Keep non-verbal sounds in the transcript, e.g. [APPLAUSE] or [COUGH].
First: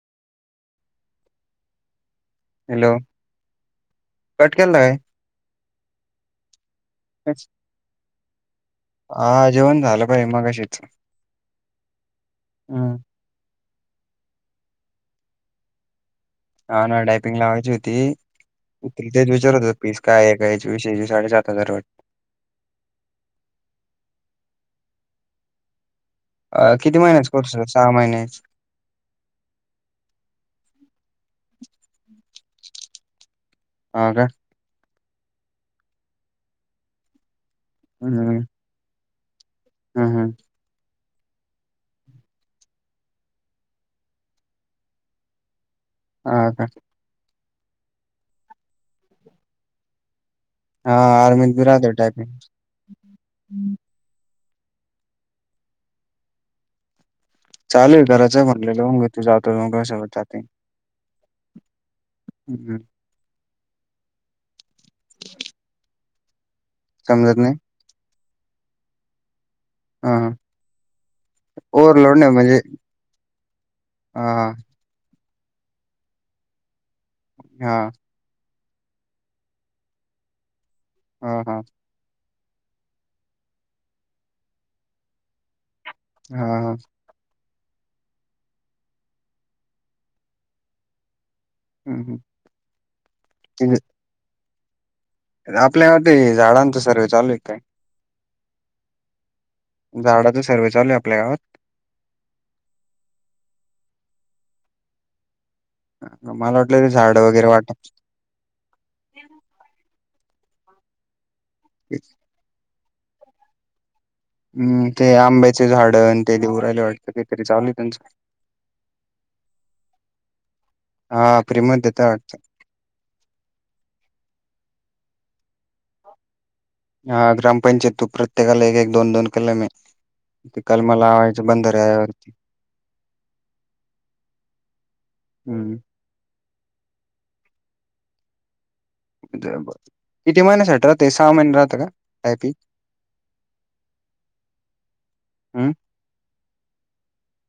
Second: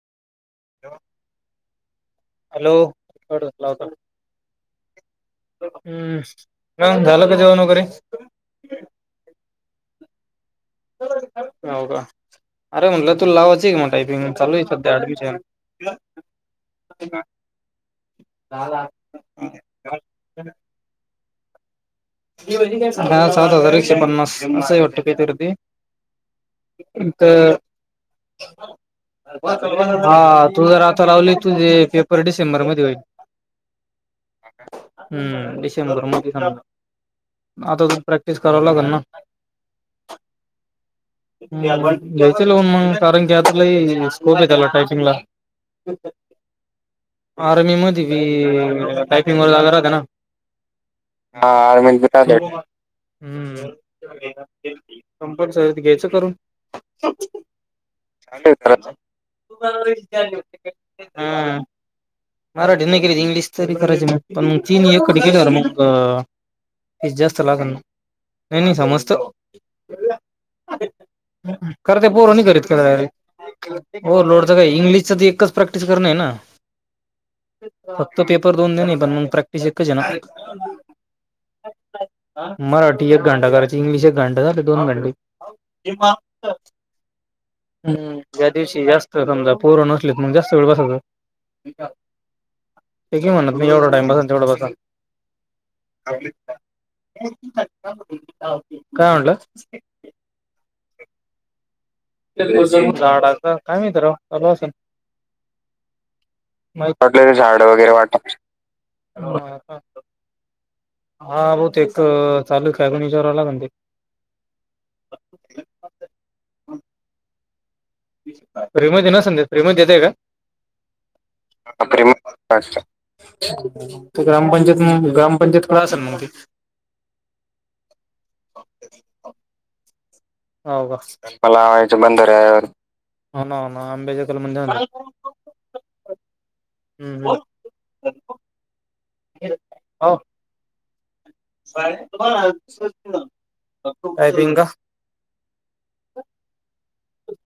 Hello! Cut झाला होता. Cut केलता काय? हम्म का झालं का जेवण वगैरे हा जेवण झालं पाह मगाशी. हाव का अरे हम्म म्हणलं. तू लावाच आहे की मग टायपिंग चालू आहे सध्या ऍडमिशन. हान टायपिंग लावायची होती तेच विचारत हो. पीस काय आहे कायच विषयी साडेसात हजार वाटते. दहा सात हजार एकशे पन्नास अस आहे वाटत थेरपी अ.. किती महिनच कोर्स आहे, सहा महिन हा तू जर आता लावली तुझे पेपर डिसेंबर मध्ये होईल. हा, का हम्म.. डिसेंबर मध्यी, आता तर प्रॅक्टिस कराव लागेल ना? ह्. ह्.. [INAUDIBLE] घेतील मन कारण स्कोप येतला टयपिंग ला हा, का? आर्मी मध्ये बी.. टायपिंग वर जागा राहते ना? हा.. आर्मी बी राहते टाईपिंग. हम्म.. कंपल्सरी ते घ्यायचं करून. चालू आहे घराच म्हंटलं, लोन घेतलं जातो मग कशावर टाकी हम् मराठी नाही केली इंग्लिश तरी करायची मग पण तीन एकड केेली म.. ग समजत जास्त नाही लाग ना, नई -नई समस्त हा हा कर ते ओव्हरलोड पोर नाही म्हणजे घरीच करील, हा लोडचं काय इंग्लिशच एकच प्रॅक्टिस करने आहे ना? हा तो पेपर दोन -दोन पण मग प्रॅक्टिस एकच ये ना हा.. हा.. मराठी एक घंटा करायचा, इंग्लिश एक घंटा झाला दोन घंटे ते हा बॉक्स हा हम्.. ज्या दिवशी जास्त समजा पोर नसले, मग जास्त वेळ बसायच ते हम्म, हम्म. काय म्हणत नाही एवढा ते टाइम बसा, तेवढ बसा. आपल्या ते झाडांचं सर्वे चालू आहेत काय? काय म्हटलात? झाड सर्वे चालू आहे आपल्या गावात? झाडाचा काय माहिती राव, चालू असेल. मला वाटलं ते झाडं पडलेले झाड वाटप वगैरे वाटत हा... हो तेक चालू आहे का विचाराव लागण ते हम्म.. ते आंब्याचे झाड ते देऊ राहीले वाटतं, काहीतरी चालू आहे त्यांच फ्री मधी नसलं देत, फ्री मधी देताय हा का? फ्रीमध्ये फ्री देता वाटतं अच्छा... ते ग्रामपंचायत, ग्रामपंचायत कडे असेल मग ते हा, ग्रामपंचायत तू प्रत्येकाला एक- एक, दोन -दोन कलम आहे. ते हा, कलम का? लावायचं आता लावायचा बंधाऱ्यावरती बंधाऱ्यावर, हो.. ना हो.. ना आंब्याचे कलम म्हणल्यावर हम्म हम्म हम् किती महिन्यासाठी रहात, सहा महिने राहते [UNINTELLIGIBLE] अयबिंग हम